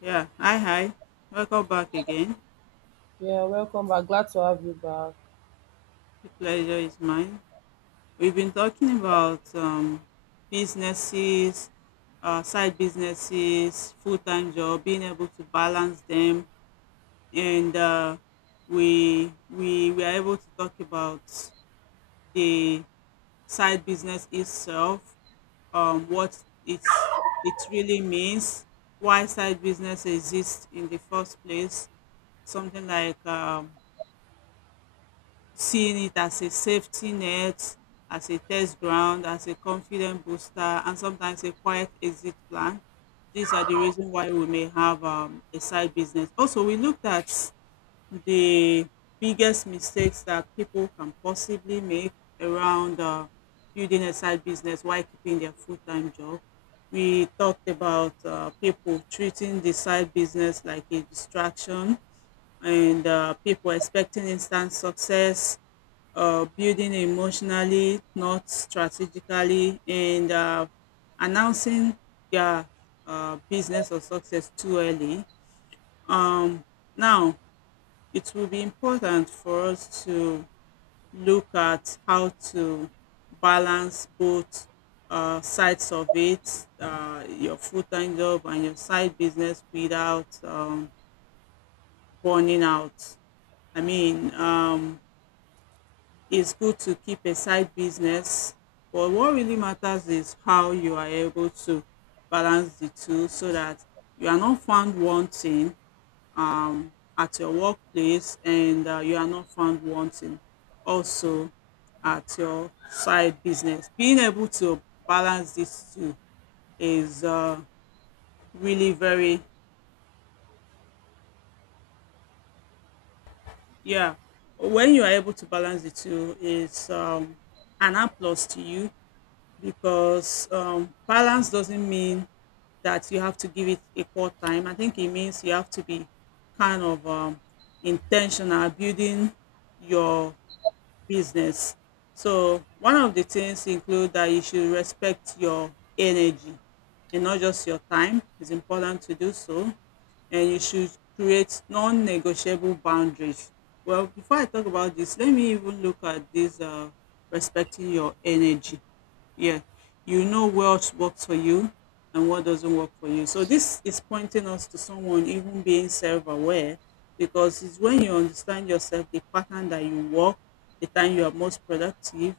Yeah, hi, hi. Welcome back again. Yeah, welcome back. Glad to have you back. The pleasure is mine. We've been talking about businesses, side businesses, full time job, being able to balance them, and we were able to talk about the side business itself, what it really means, why side business exists in the first place, something like seeing it as a safety net, as a test ground, as a confident booster, and sometimes a quiet exit plan. These are the reasons why we may have a side business. Also, we looked at the biggest mistakes that people can possibly make around building a side business while keeping their full time job. We talked about people treating the side business like a distraction and people expecting instant success, building emotionally, not strategically, and announcing their business or success too early. Um, Now, it will be important for us to look at how to balance both sides of it, your full time job and your side business without burning out. I mean, it's good to keep a side business, but what really matters is how you are able to balance the two so that you are not found wanting um, at your workplace and you are not found wanting also at your side business. Being able to balance these two is really very, yeah. When you are able to balance the two, is an applause to you because balance doesn't mean that you have to give it equal time. I think it means you have to be kind of intentional building your business. So one of the things include that you should respect your energy and not just your time. It's important to do so, and you should create non-negotiable boundaries. Well, before I talk about this, let me even look at this, respecting your energy. Yeah, you know what works for you and what doesn't work for you, so this is pointing us to someone even being self-aware, because it's when you understand yourself, the pattern that you work, the time you are most productive,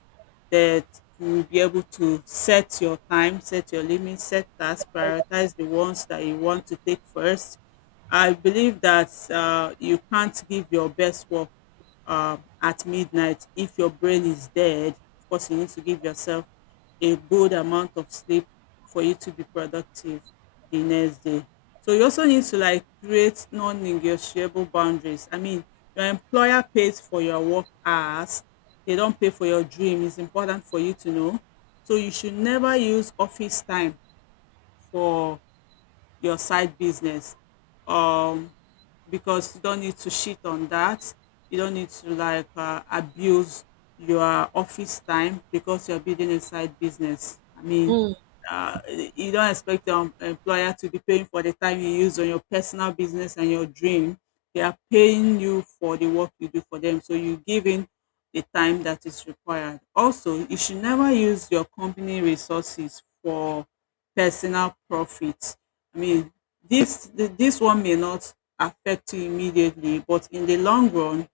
that you will be able to set your time, set your limits, set tasks, Alright, okay. prioritize the ones that you want to take first. I believe that you can't give your best work at midnight if your brain is dead. Of course you need to give yourself a good amount of sleep for you to be productive the next day. So you also need to like create non-negotiable boundaries. I mean, your employer pays for your work hours. They don't pay for your dream. It's important for you to know. So you should never use office time for your side business, um because you don't need to shit on that. You don't need to like abuse your office time because you're building a side business. I mean, Mm. uh, you don't expect your employer to be paying for the time you use on your personal business and your dream. They are paying you for the work you do for them, so you give in the time that is required. Also, you should never use your company resources for personal profit. I mean, this one may not affect you immediately, but in the long run,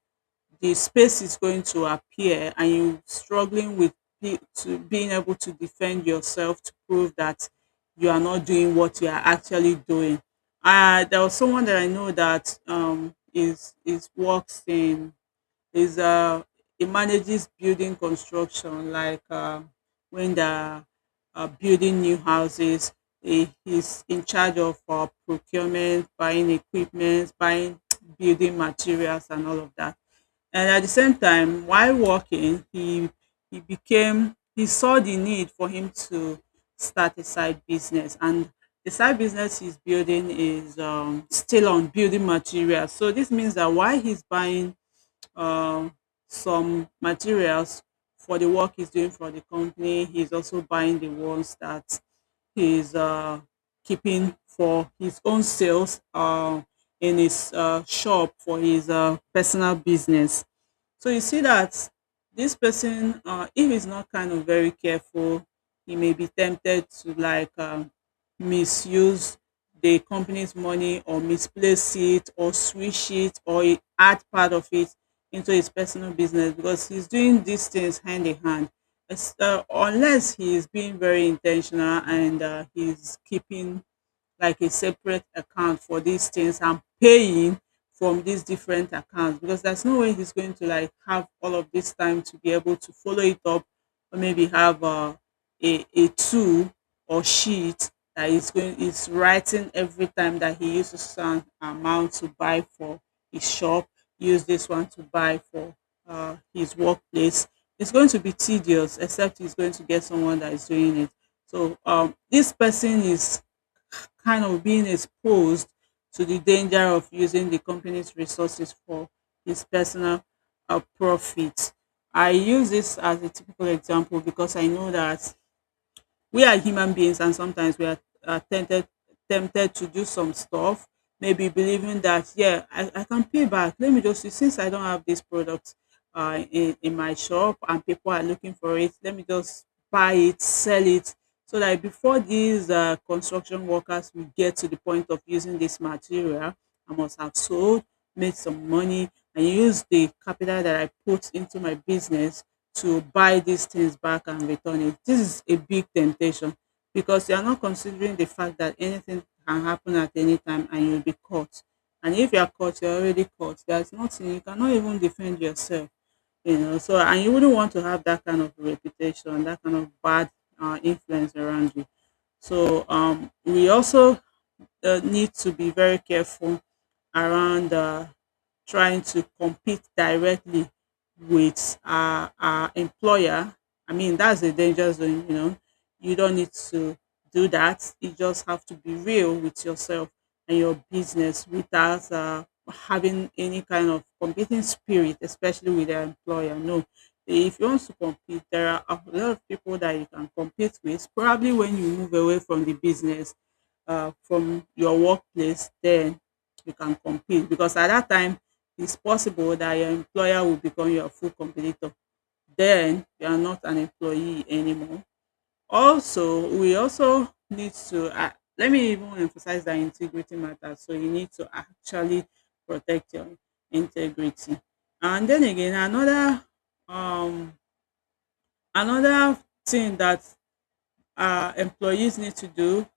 the space is going to appear, and you are struggling with, to being able to defend yourself, to prove that you are not doing what you are actually doing. There was someone that I know that, is works in, is, it manages building construction, like when the, building new houses, he's in charge of procurement, buying equipment, buying building materials and all of that. And at the same time while working, he saw the need for him to start a side business. And the side business he's building is, still on building materials. So this means that while he's buying um, some materials for the work he's doing for the company, he's also buying the ones that he's, keeping for his own sales, in his shop for his personal business. So you see that this person, if he's not kind of very careful, he may be tempted to like misuse the company's money or misplace it or switch it or add part of it into his personal business, because he's doing these things hand in hand. It's, unless he is being very intentional and he's keeping like a separate account for these things and paying from these different accounts, because there's no way he's going to like have all of this time to be able to follow it up, or maybe have, a tool or sheet that is writing every time that he uses some amount to buy for his shop, use this one to buy for his workplace. It's going to be tedious except he's going to get someone that is doing it. So this person is kind of being exposed to the danger of using the company's resources for his personal, profit. I use this as a typical example because I know that we are human beings, and sometimes we are tempted to do some stuff, maybe believing that, yeah, I can pay back. Let me just see, since I don't have this product, in my shop, and people are looking for it, let me just buy it, sell it, so that before these construction workers will get to the point of using this material, I must have sold, made some money, and use the capital that I put into my business to buy these things back and return it. This is a big temptation because you are not considering the fact that anything can happen at any time and you'll be caught. And if you are caught, you're already caught. There's nothing. You cannot even defend yourself. So, and you wouldn't want to have that kind of reputation, that kind of bad influence around you. So, we also, need to be very careful around trying to compete directly with our employer. I mean, that's a danger zone, you know. You don't need to do that. You just have to be real with yourself and your business without having any kind of competing spirit, especially with your employer. No, if you want to compete, there are a lot of people that you can compete with. Probably when you move away from the business, from your workplace, then you can compete, because at that time it's possible that your employer will become your full competitor. Then you are not an employee anymore. Also, we also need to, let me even emphasize that integrity matters. So you need to actually protect your integrity. And then again, um another thing that employees need to do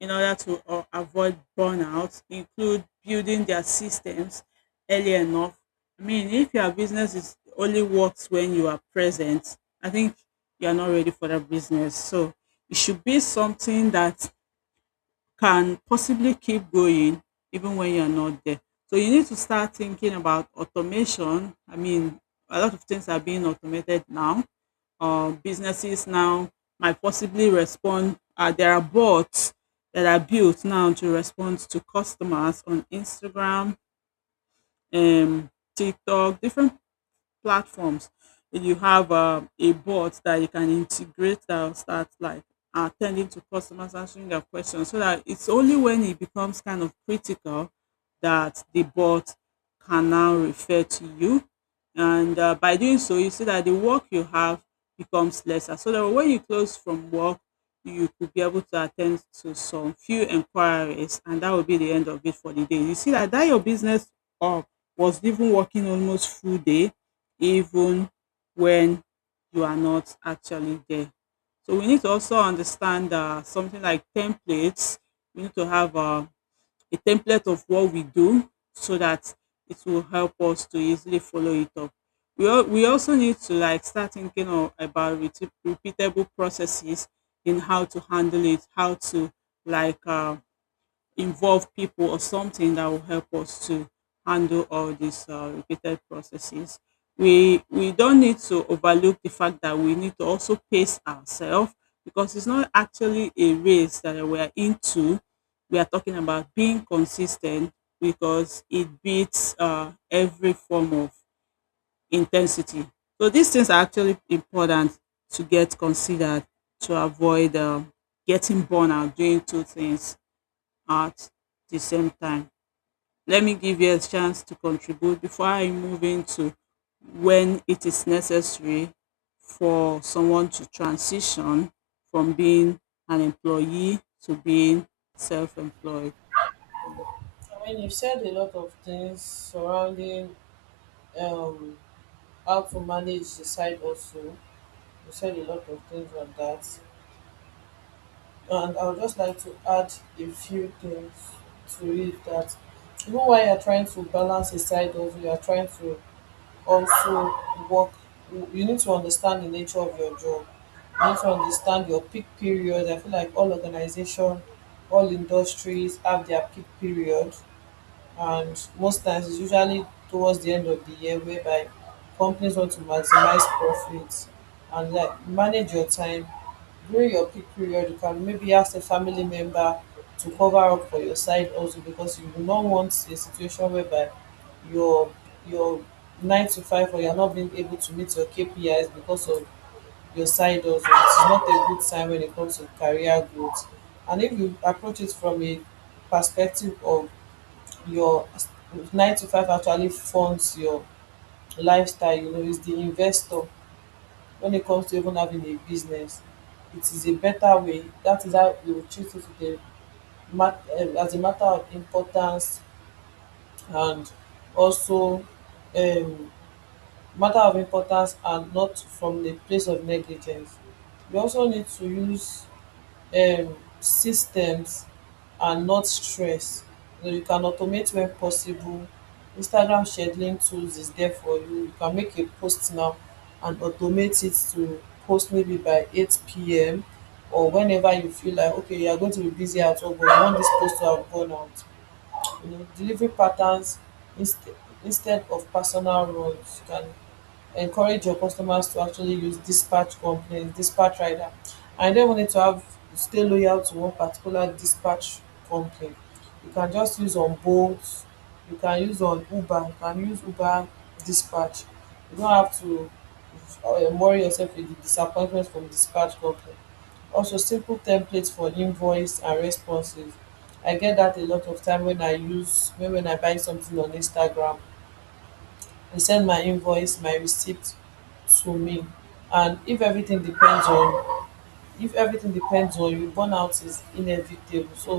in order to avoid burnout include building their systems early enough. I mean, if your business is only works when you are present, I think you are not ready for that business. So it should be something that can possibly keep going even when you're not there. So you need to start thinking about automation. I mean, a lot of things are being automated now. Businesses now might possibly respond. There are bots that are built now to respond to customers on Instagram, um, TikTok, different platforms. You have a bot that you can integrate that will start like attending to customers, answering their questions, so that it's only when it becomes kind of critical that the bot can now refer to you. And by doing so, you see that the work you have becomes lesser. So that when you close from work, you could be able to attend to some few inquiries, and that will be the end of it for the day. You see that your business, uh, was even working almost full day, even when you are not actually there. So we need to also understand, something like templates. We need to have, a template of what we do so that it will help us to easily follow it up. We also need to like start thinking about repeatable processes in how to handle it, how to like involve people or something that will help us to handle all these repeated processes. We don't need to overlook the fact that we need to also pace ourselves because it's not actually a race that we are into. We are talking about being consistent because it beats every form of intensity. So these things are actually important to get considered to avoid getting burnout doing two things at the same time. Let me give you a chance to contribute before I move into when it is necessary for someone to transition from being an employee to being self-employed. Yeah. I mean, you've said a lot of things surrounding um, how to manage the site also. You said a lot of things on that. And I would just like to add a few things to it that you know why you're trying to balance a side hustle, you're trying to also work you need to understand the nature of your job. I need to understand your peak period. I feel like all organization, all industries have their peak period, and most times it's usually towards the end of the year, whereby companies want to maximize profits and like manage your time during your peak period. You can maybe ask a family member to cover up for your side also because you do not want a situation whereby your your 9 to 5, or you're not being able to meet your KPIs because of your side hustle. It's not a good sign when it comes to career growth. And if you approach it from a perspective of your 9 to 5 actually funds your lifestyle, you know, is the investor when it comes to even having a business. It is a better way. That is how you will treat it with a as a matter of importance and also, um, matter of importance and not from the place of negligence. You also need to use um systems and not stress. So you can automate when possible. Instagram scheduling tools is there for you. You can make a post now and automate it to post maybe by 8 p.m. or whenever you feel like, okay, you are going to be busy at all, but you want this post to have gone out. You know, delivery patterns inst- instead of personal runs. You can encourage your customers to actually use dispatch companies, dispatch rider. I don't want it to have stay loyal to one particular dispatch company. You can just use on Bolt, you can use on Uber, you can use Uber dispatch. You don't have to worry yourself with the disappointment from dispatch company. Also, simple templates for invoice and responses. I get that a lot of time when when I buy something on Instagram, they send my invoice, my receipt to me. And if everything depends on you, burnout is inevitable. So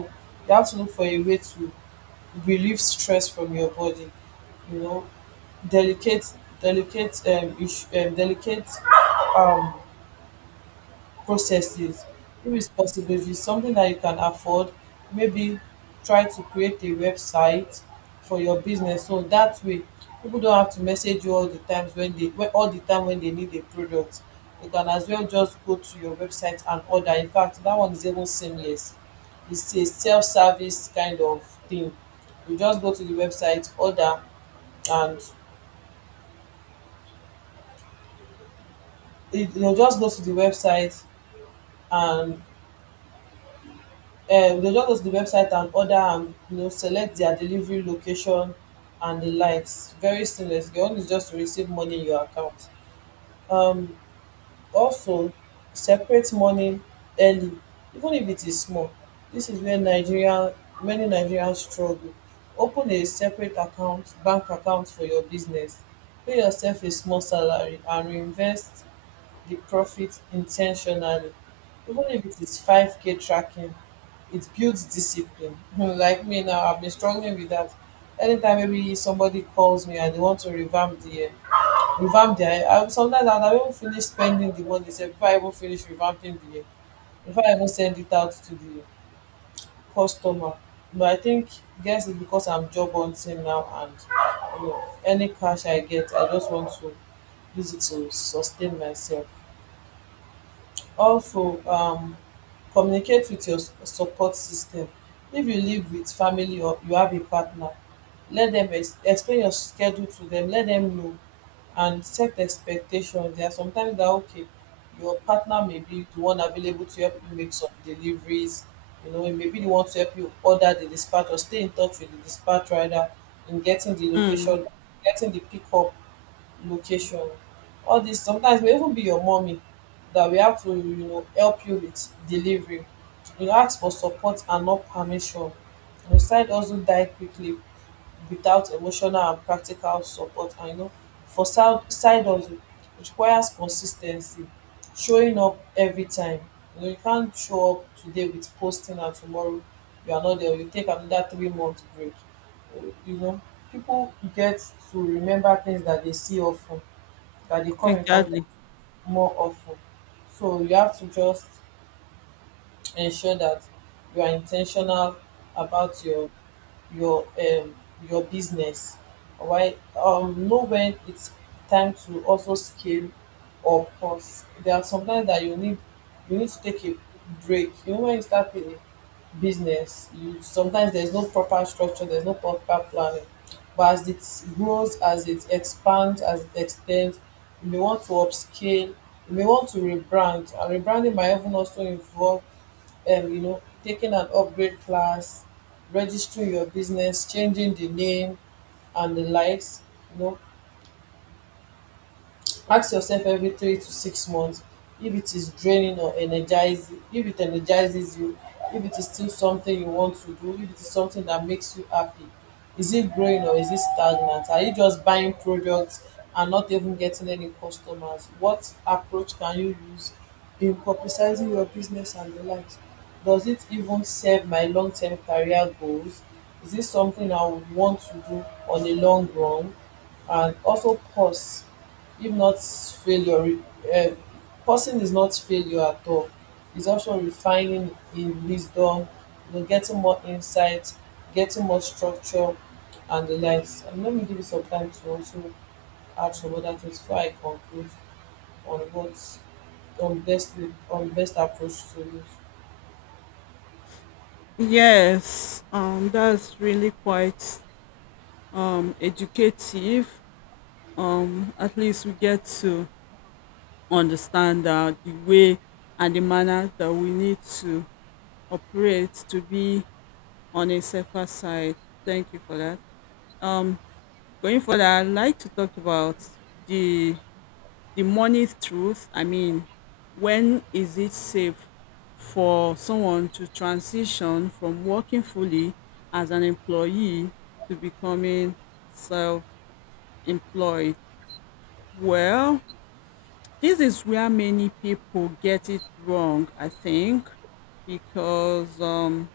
you have to look for a way to relieve stress from your body, you know, delicate delicate um processes. If it's possible, if it's something that you can afford, maybe try to create a website for your business so that way people don't have to message you all the time when they need a product. You can as well just go to your website and order. In fact, that one is even seamless. It's a self-service kind of thing. You just go to the website, order, and you'll just go to the website and they just go to the website and order, and you know, select their delivery location and the likes. Very seamless. Your own is just to receive money in your account. um Also, separate money early, even if it is small. This is where Nigeria, many Nigerians struggle. Open a separate account, bank account for your business. Pay yourself a small salary and reinvest the profit intentionally, even if it is 5k. Tracking, it builds discipline. Like me now, I've been struggling with that. Anytime maybe somebody calls me and they want to revamp the revamp their, sometimes I'll never finish spending the money sef before I even finish before I even send it out to the customer. But guess it's because I'm job hunting now, and you know, any cash I get, I just want to use it to sustain myself. Also, communicate with your support system. If you live with family or you have a partner, let them explain your schedule to them, let them know, and set expectations. There are sometimes that okay, your partner may be the one available to help you make some deliveries, you know, maybe the one to help you order the dispatch or stay in touch with the dispatch rider in getting the Mm, location, getting the pickup location. All this sometimes may even be your mommy that we have to, you know, help you with delivery. You know, ask for support and not permission. You know, side hustle die quickly without emotional and practical support. And you know, for side hustle, it requires consistency, showing up every time. You know, you can't show up today with posting and tomorrow you are not there, you take another 3 month break. You know, people get to remember things that they see often, that they come in exactly. contact more often. So you have to just ensure that you are intentional about your um your business. Alright, know when it's time to also scale or pause. There are sometimes that you need to take a break. You know, when you start a business, you sometimes there's no proper structure, there's no proper planning, but as it grows, as it expands, as it extends, you may want to upscale, you may want to rebrand. And rebranding might even also involve, you know, taking an upgrade class, registering your business, changing the name and the likes. You know, ask yourself every 3 to 6 months if it is draining or energizing, if it energizes you, if it is still something you want to do, if it is something that makes you happy. Is it growing or is it stagnant? Are you just buying products and not even getting any customers? What approach can you use in publicizing your business and the likes? Does it even serve my long term career goals? Is this something I would want to do on a long run? And also pause, if not failure. um Pausing is not failure at all. It's also refining in wisdom, you know, getting more insight, getting more structure and the likes. And let me give you some time to also add some other things before I conclude on what on best on best approach to use. Yes, that's really quite educative. At least we get to understand that the way and the manner that we need to operate to be on a safer side. Thank you for that. Um, Going further, I'd like to talk about the the money truth. I mean, when is it safe for someone to transition from working fully as an employee to becoming self-employed? Well, this is where many people get it wrong, I think, because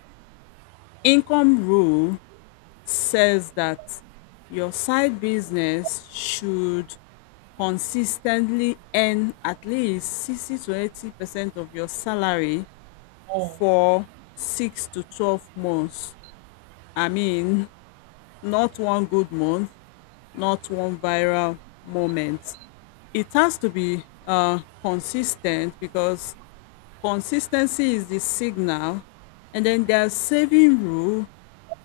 income rule says that your side business should consistently earn at least 60 to 80% of your salary Mm. for 6 to 12 months. I mean, not one good month, not one viral moment. It has to be consistent because consistency is the signal. And then there's saving rule.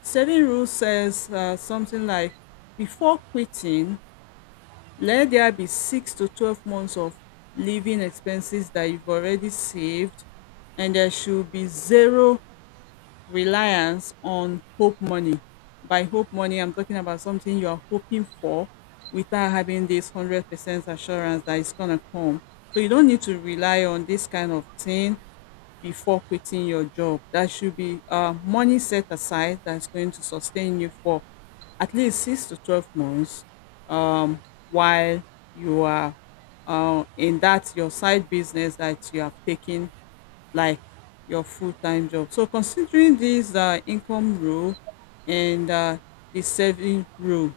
Setting rule says something like, before quitting, let there be 6 to 12 months of living expenses that you've already saved, and there should be zero reliance on hope money. By hope money, I'm talking about something you are hoping for without having this 100% assurance that it's going to come. So you don't need to rely on this kind of thing before quitting your job. That should be money set aside that's going to sustain you for at least 6 to 12 months, um, while you are in that your side business that you have taken like your full-time job. So considering this income rule and the saving rule,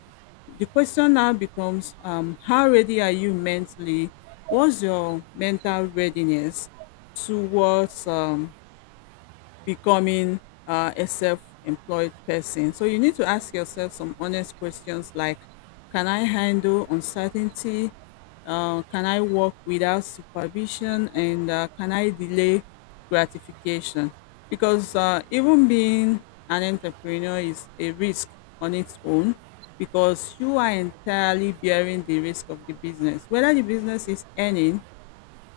the question now becomes, how ready are you mentally? What's your mental readiness towards becoming a self-employed person? So you need to ask yourself some honest questions like, can I handle uncertainty? Can I work without supervision? And can I delay gratification? Because even being an entrepreneur is a risk on its own because you are entirely bearing the risk of the business. Whether the business is earning,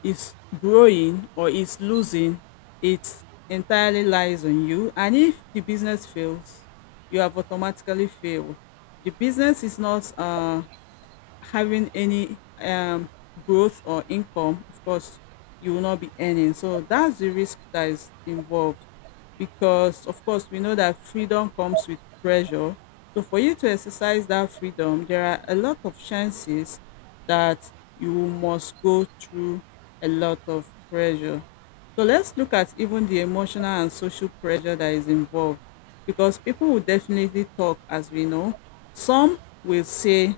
is growing, or is losing, it entirely lies on you. And if the business fails, you have automatically failed. The business is not having any growth or income, of course, you will not be earning. So that's the risk that is involved because, of course, we know that freedom comes with pressure. So for you to exercise that freedom, there are a lot of chances that you must go through a lot of pressure. So let's look at even the emotional and social pressure that is involved because people will definitely talk, as we know. Some will say,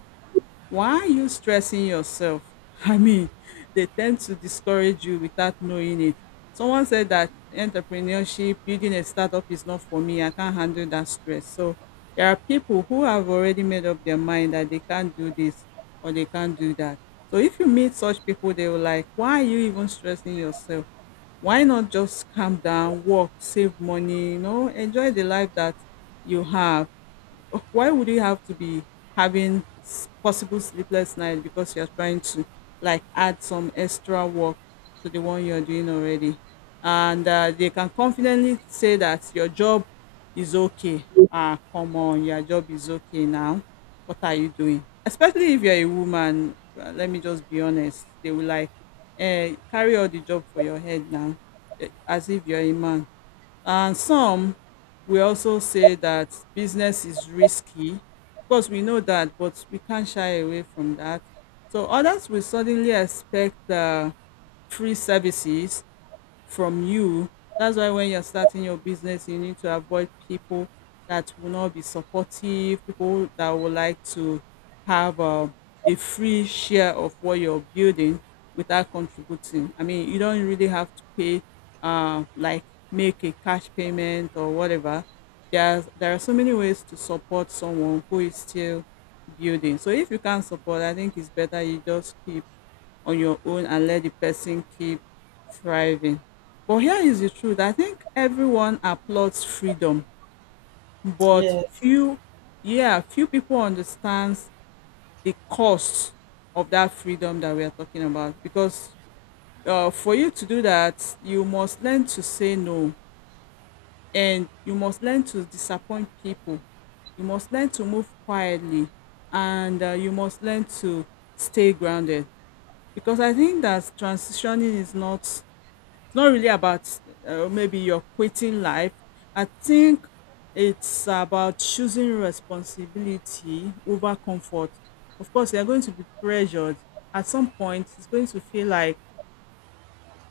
why are you stressing yourself? I mean, they tend to discourage you without knowing it. Someone said that entrepreneurship, building a startup is not for me. I can't handle that stress. So there are people who have already made up their mind that they can't do this or they can't do that. So if you meet such people, they will like, why are you even stressing yourself? Why not just calm down, work, save money, you know, enjoy the life that you have? Why would you have to be having possible sleepless night because you're trying to like add some extra work to the one you're doing already? And they can confidently say that your job is okay. Ah, come on, your job is okay now. What are you doing, especially if you're a woman? Let me just be honest, they will like, carry all the job for your head now, eh, as if you're a man. And some will also say that business is risky. Of course, we know that, but we can't shy away from that. So others will suddenly expect free services from you. That's why when you're starting your business, you need to avoid people that will not be supportive, people that would like to have a free share of what you're building without contributing. I mean, you don't really have to pay, like make a cash payment or whatever. There are so many ways to support someone who is still building. So if you can't support, I think it's better you just keep on your own and let the person keep thriving. But here is the truth. I think everyone applauds freedom, but Yes. few, yeah, few people understands the cost of that freedom that we are talking about. Because for you to do that, you must learn to say no, and you must learn to disappoint people. You must learn to move quietly, and you must learn to stay grounded. Because I think that transitioning is not, it's not really about maybe you're quitting life. I think it's about choosing responsibility over comfort. Of course, you're going to be pressured. At some point, it's going to feel like,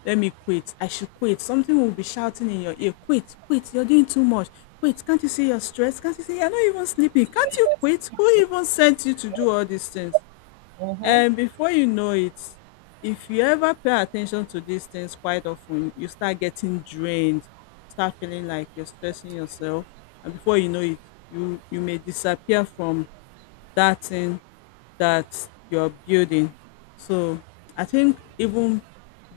let me quit. I should quit. Something will be shouting in your ear, quit, quit. You're doing too much. Quit. Can't you see you're stressed? Can't you see you're not even sleeping? Can't you quit? Who even sent you to do all these things? Mm-hmm. And before you know it, if you ever pay attention to these things quite often, you start getting drained, you start feeling like you're stressing yourself. And before you know it, you may disappear from that thing that you're building. So I think even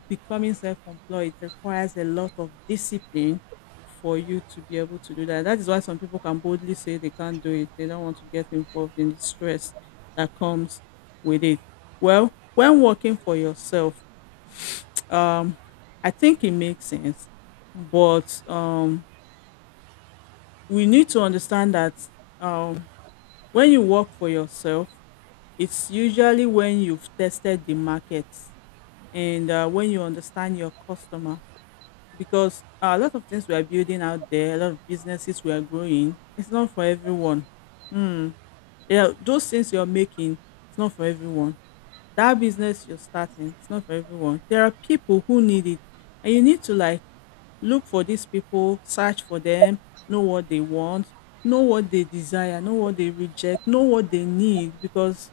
becoming self-employed requires a lot of discipline for you to be able to do that. That is why some people can boldly say they can't do it. They don't want to get involved in the stress that comes with it. Well, when working for yourself, um, I think it makes sense, but we need to understand that um, when you work for yourself, it's usually when you've tested the market and when you understand your customer because a lot of things we are building out there, a lot of businesses we are growing, it's not for everyone. Hmm. Yeah, those things you're making, it's not for everyone. That business you're starting, it's not for everyone. There are people who need it, and you need to like look for these people, search for them, know what they want, know what they desire, know what they reject, know what they need, because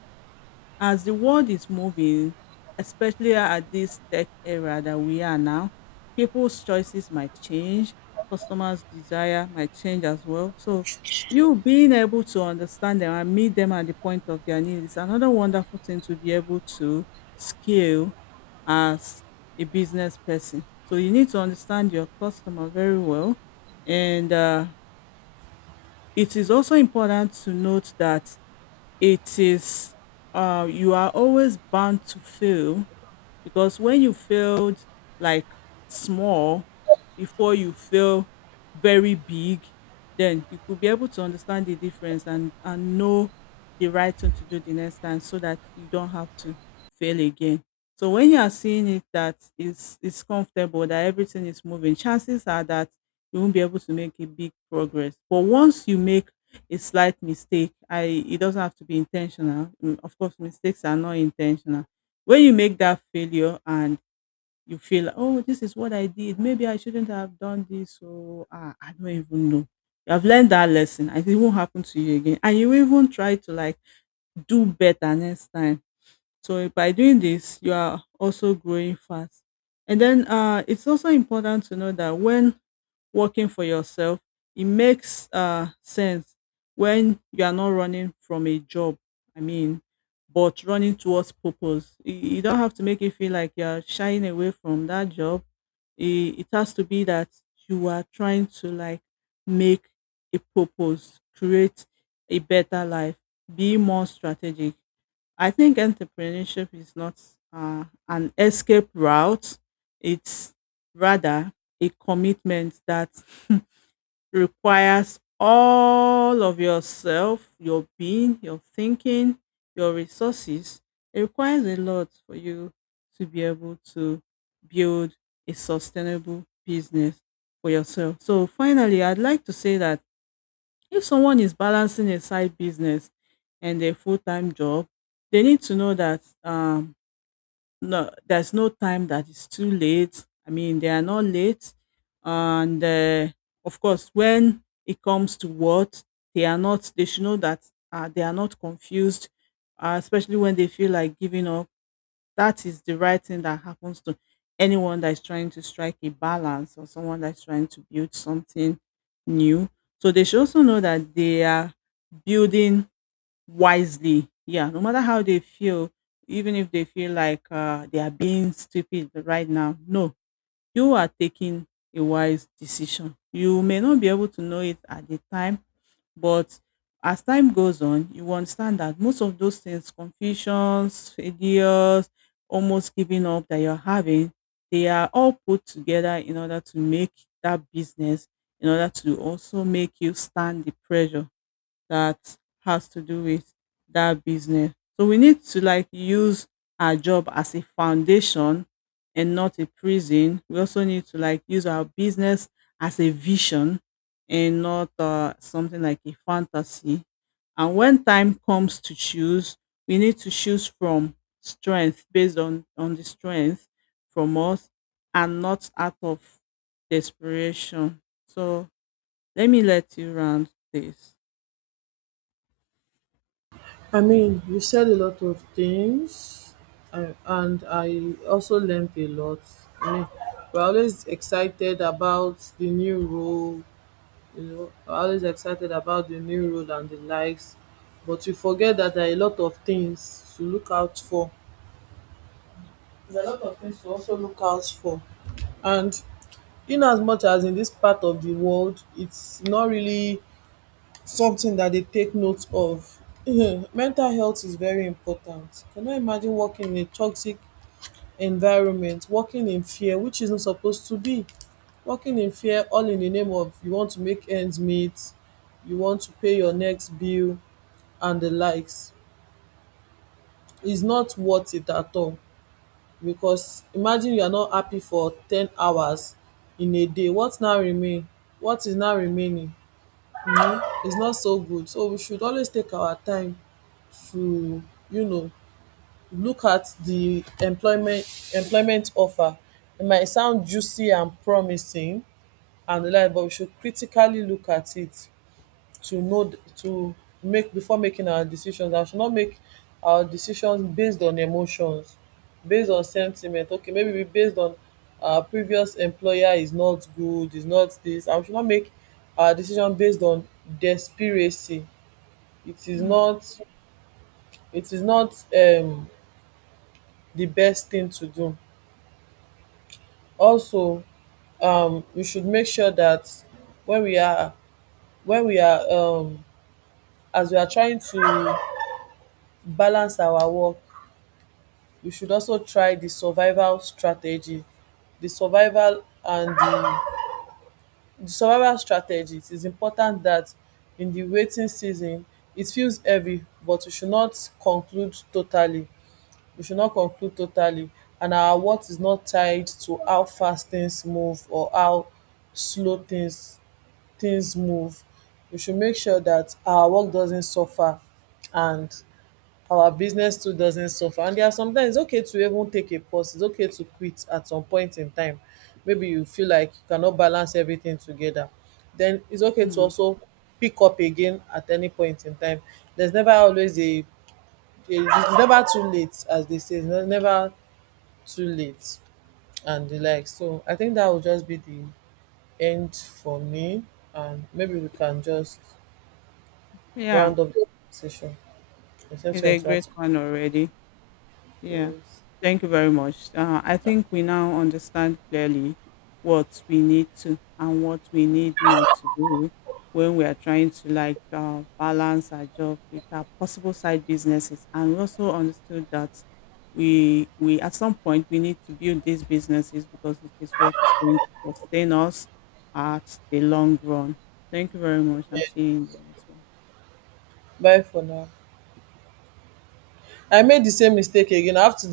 as the world is moving, especially at this tech era that we are now, people's choices might change, customers' desire might change as well. So, you being able to understand them and meet them at the point of their need is another wonderful thing to be able to scale as a business person. So, you need to understand your customer very well. And it is also important to note that it is you are always bound to fail because when you failed like small before you fail very big, then you could be able to understand the difference and know the right thing to do the next time so that you don't have to fail again. So when you are seeing it that is comfortable, that everything is moving, chances are that you won't be able to make a big progress, but once you make a slight mistake, I it doesn't have to be intentional. Mm, of course mistakes are not intentional. When you make that failure and you feel, oh, this is what I did, maybe I shouldn't have done this, or ah, I don't even know, you have learned that lesson and it won't happen to you again, and you even try to like do better next time. So by doing this, you are also growing fast. And then it's also important to know that when working for yourself, it makes sense when you are not running from a job. I mean, but running towards purpose. You don't have to make it feel like you're shying away from that job. It has to be that you are trying to like make a purpose, create a better life, be more strategic. I think entrepreneurship is not an escape route. It's rather a commitment that requires all of yourself, your being, your thinking, your resources. It requires a lot for you to be able to build a sustainable business for yourself. So, finally, I'd like to say that if someone is balancing a side business and a full-time job, they need to know that no, there's no time that is too late. I mean, they are not late, and of course, when it comes to what they are not, they should know that they are not confused, especially when they feel like giving up, that is the right thing that happens to anyone that is trying to strike a balance or someone that's trying to build something new. So they should also know that they are building wisely. Yeah, no matter how they feel, even if they feel like they are being stupid right now. No, you are taking a wise decision. You may not be able to know it at the time, but as time goes on, you will understand that most of those things, confusions, failures, almost giving up that you're having, they are all put together in order to make that business, in order to also make you stand the pressure that has to do with that business. So we need to like use our job as a foundation and not a prison. We also need to like use our business as a vision and not something like a fantasy. And when time comes to choose, we need to choose from strength, based on the strength from us and not out of desperation. So let me let you round this. I mean, you said a lot of things, and I also learned a lot. I mean, we're always excited about the new role, you know, we're always excited about the new role and the likes, but you forget that there are a lot of things to look out for. There's a lot of things to also look out for. And in as much as in this part of the world, it's not really something that they take note of. Mental health is very important. Can you imagine working in a toxic environment, working in fear, which isn't supposed to be? Working in fear, all in the name of you want to make ends meet, you want to pay your next bill, and the likes, is not worth it at all. Because imagine you are not happy for 10 hours in a day. What is now remaining? You know, it's not so good. So we should always take our time to, you know, look at the employment offer. It might sound juicy and promising and reliable, but we should critically look at it to make before making our decisions, and should not make our decisions based on emotions, based on sentiment. Okay, maybe we based on our previous employer is not good, is not this, and we should not make our decision based on desperacy. It is Hmm. not it is not the best thing to do. Also, we should make sure that when we are when we are, as we are trying to balance our work, we should also try the survival strategy. The survival and the, the survival strategy. It is important that in the waiting season, it feels heavy, but we should not conclude totally. we should not conclude totally and our worth is not tied to how fast things move or how slow things move. We should make sure that our work doesn't suffer and our business too doesn't suffer. And there are sometimes it's okay to even take a pause. It's okay to quit at some point in time. Maybe you feel like you cannot balance everything together. Then it's okay to Mm. also pick up again at any point in time. There's never always a it's never too late, as they say. There's never too late and the like. So I think that will just be the end for me. And maybe we can just Yeah, round up the conversation. Except it's you want a to add great some- one already. Yeah. Yes. Thank you very much. I think we now understand clearly what we need to and what we need not to do when we are trying to like balance our job with our possible side businesses. And we also understood that we at some point we need to build these businesses because it is what is going to sustain us at the long run. Thank you very much and see you in the next one. Bye for now. I made the same mistake again. I have to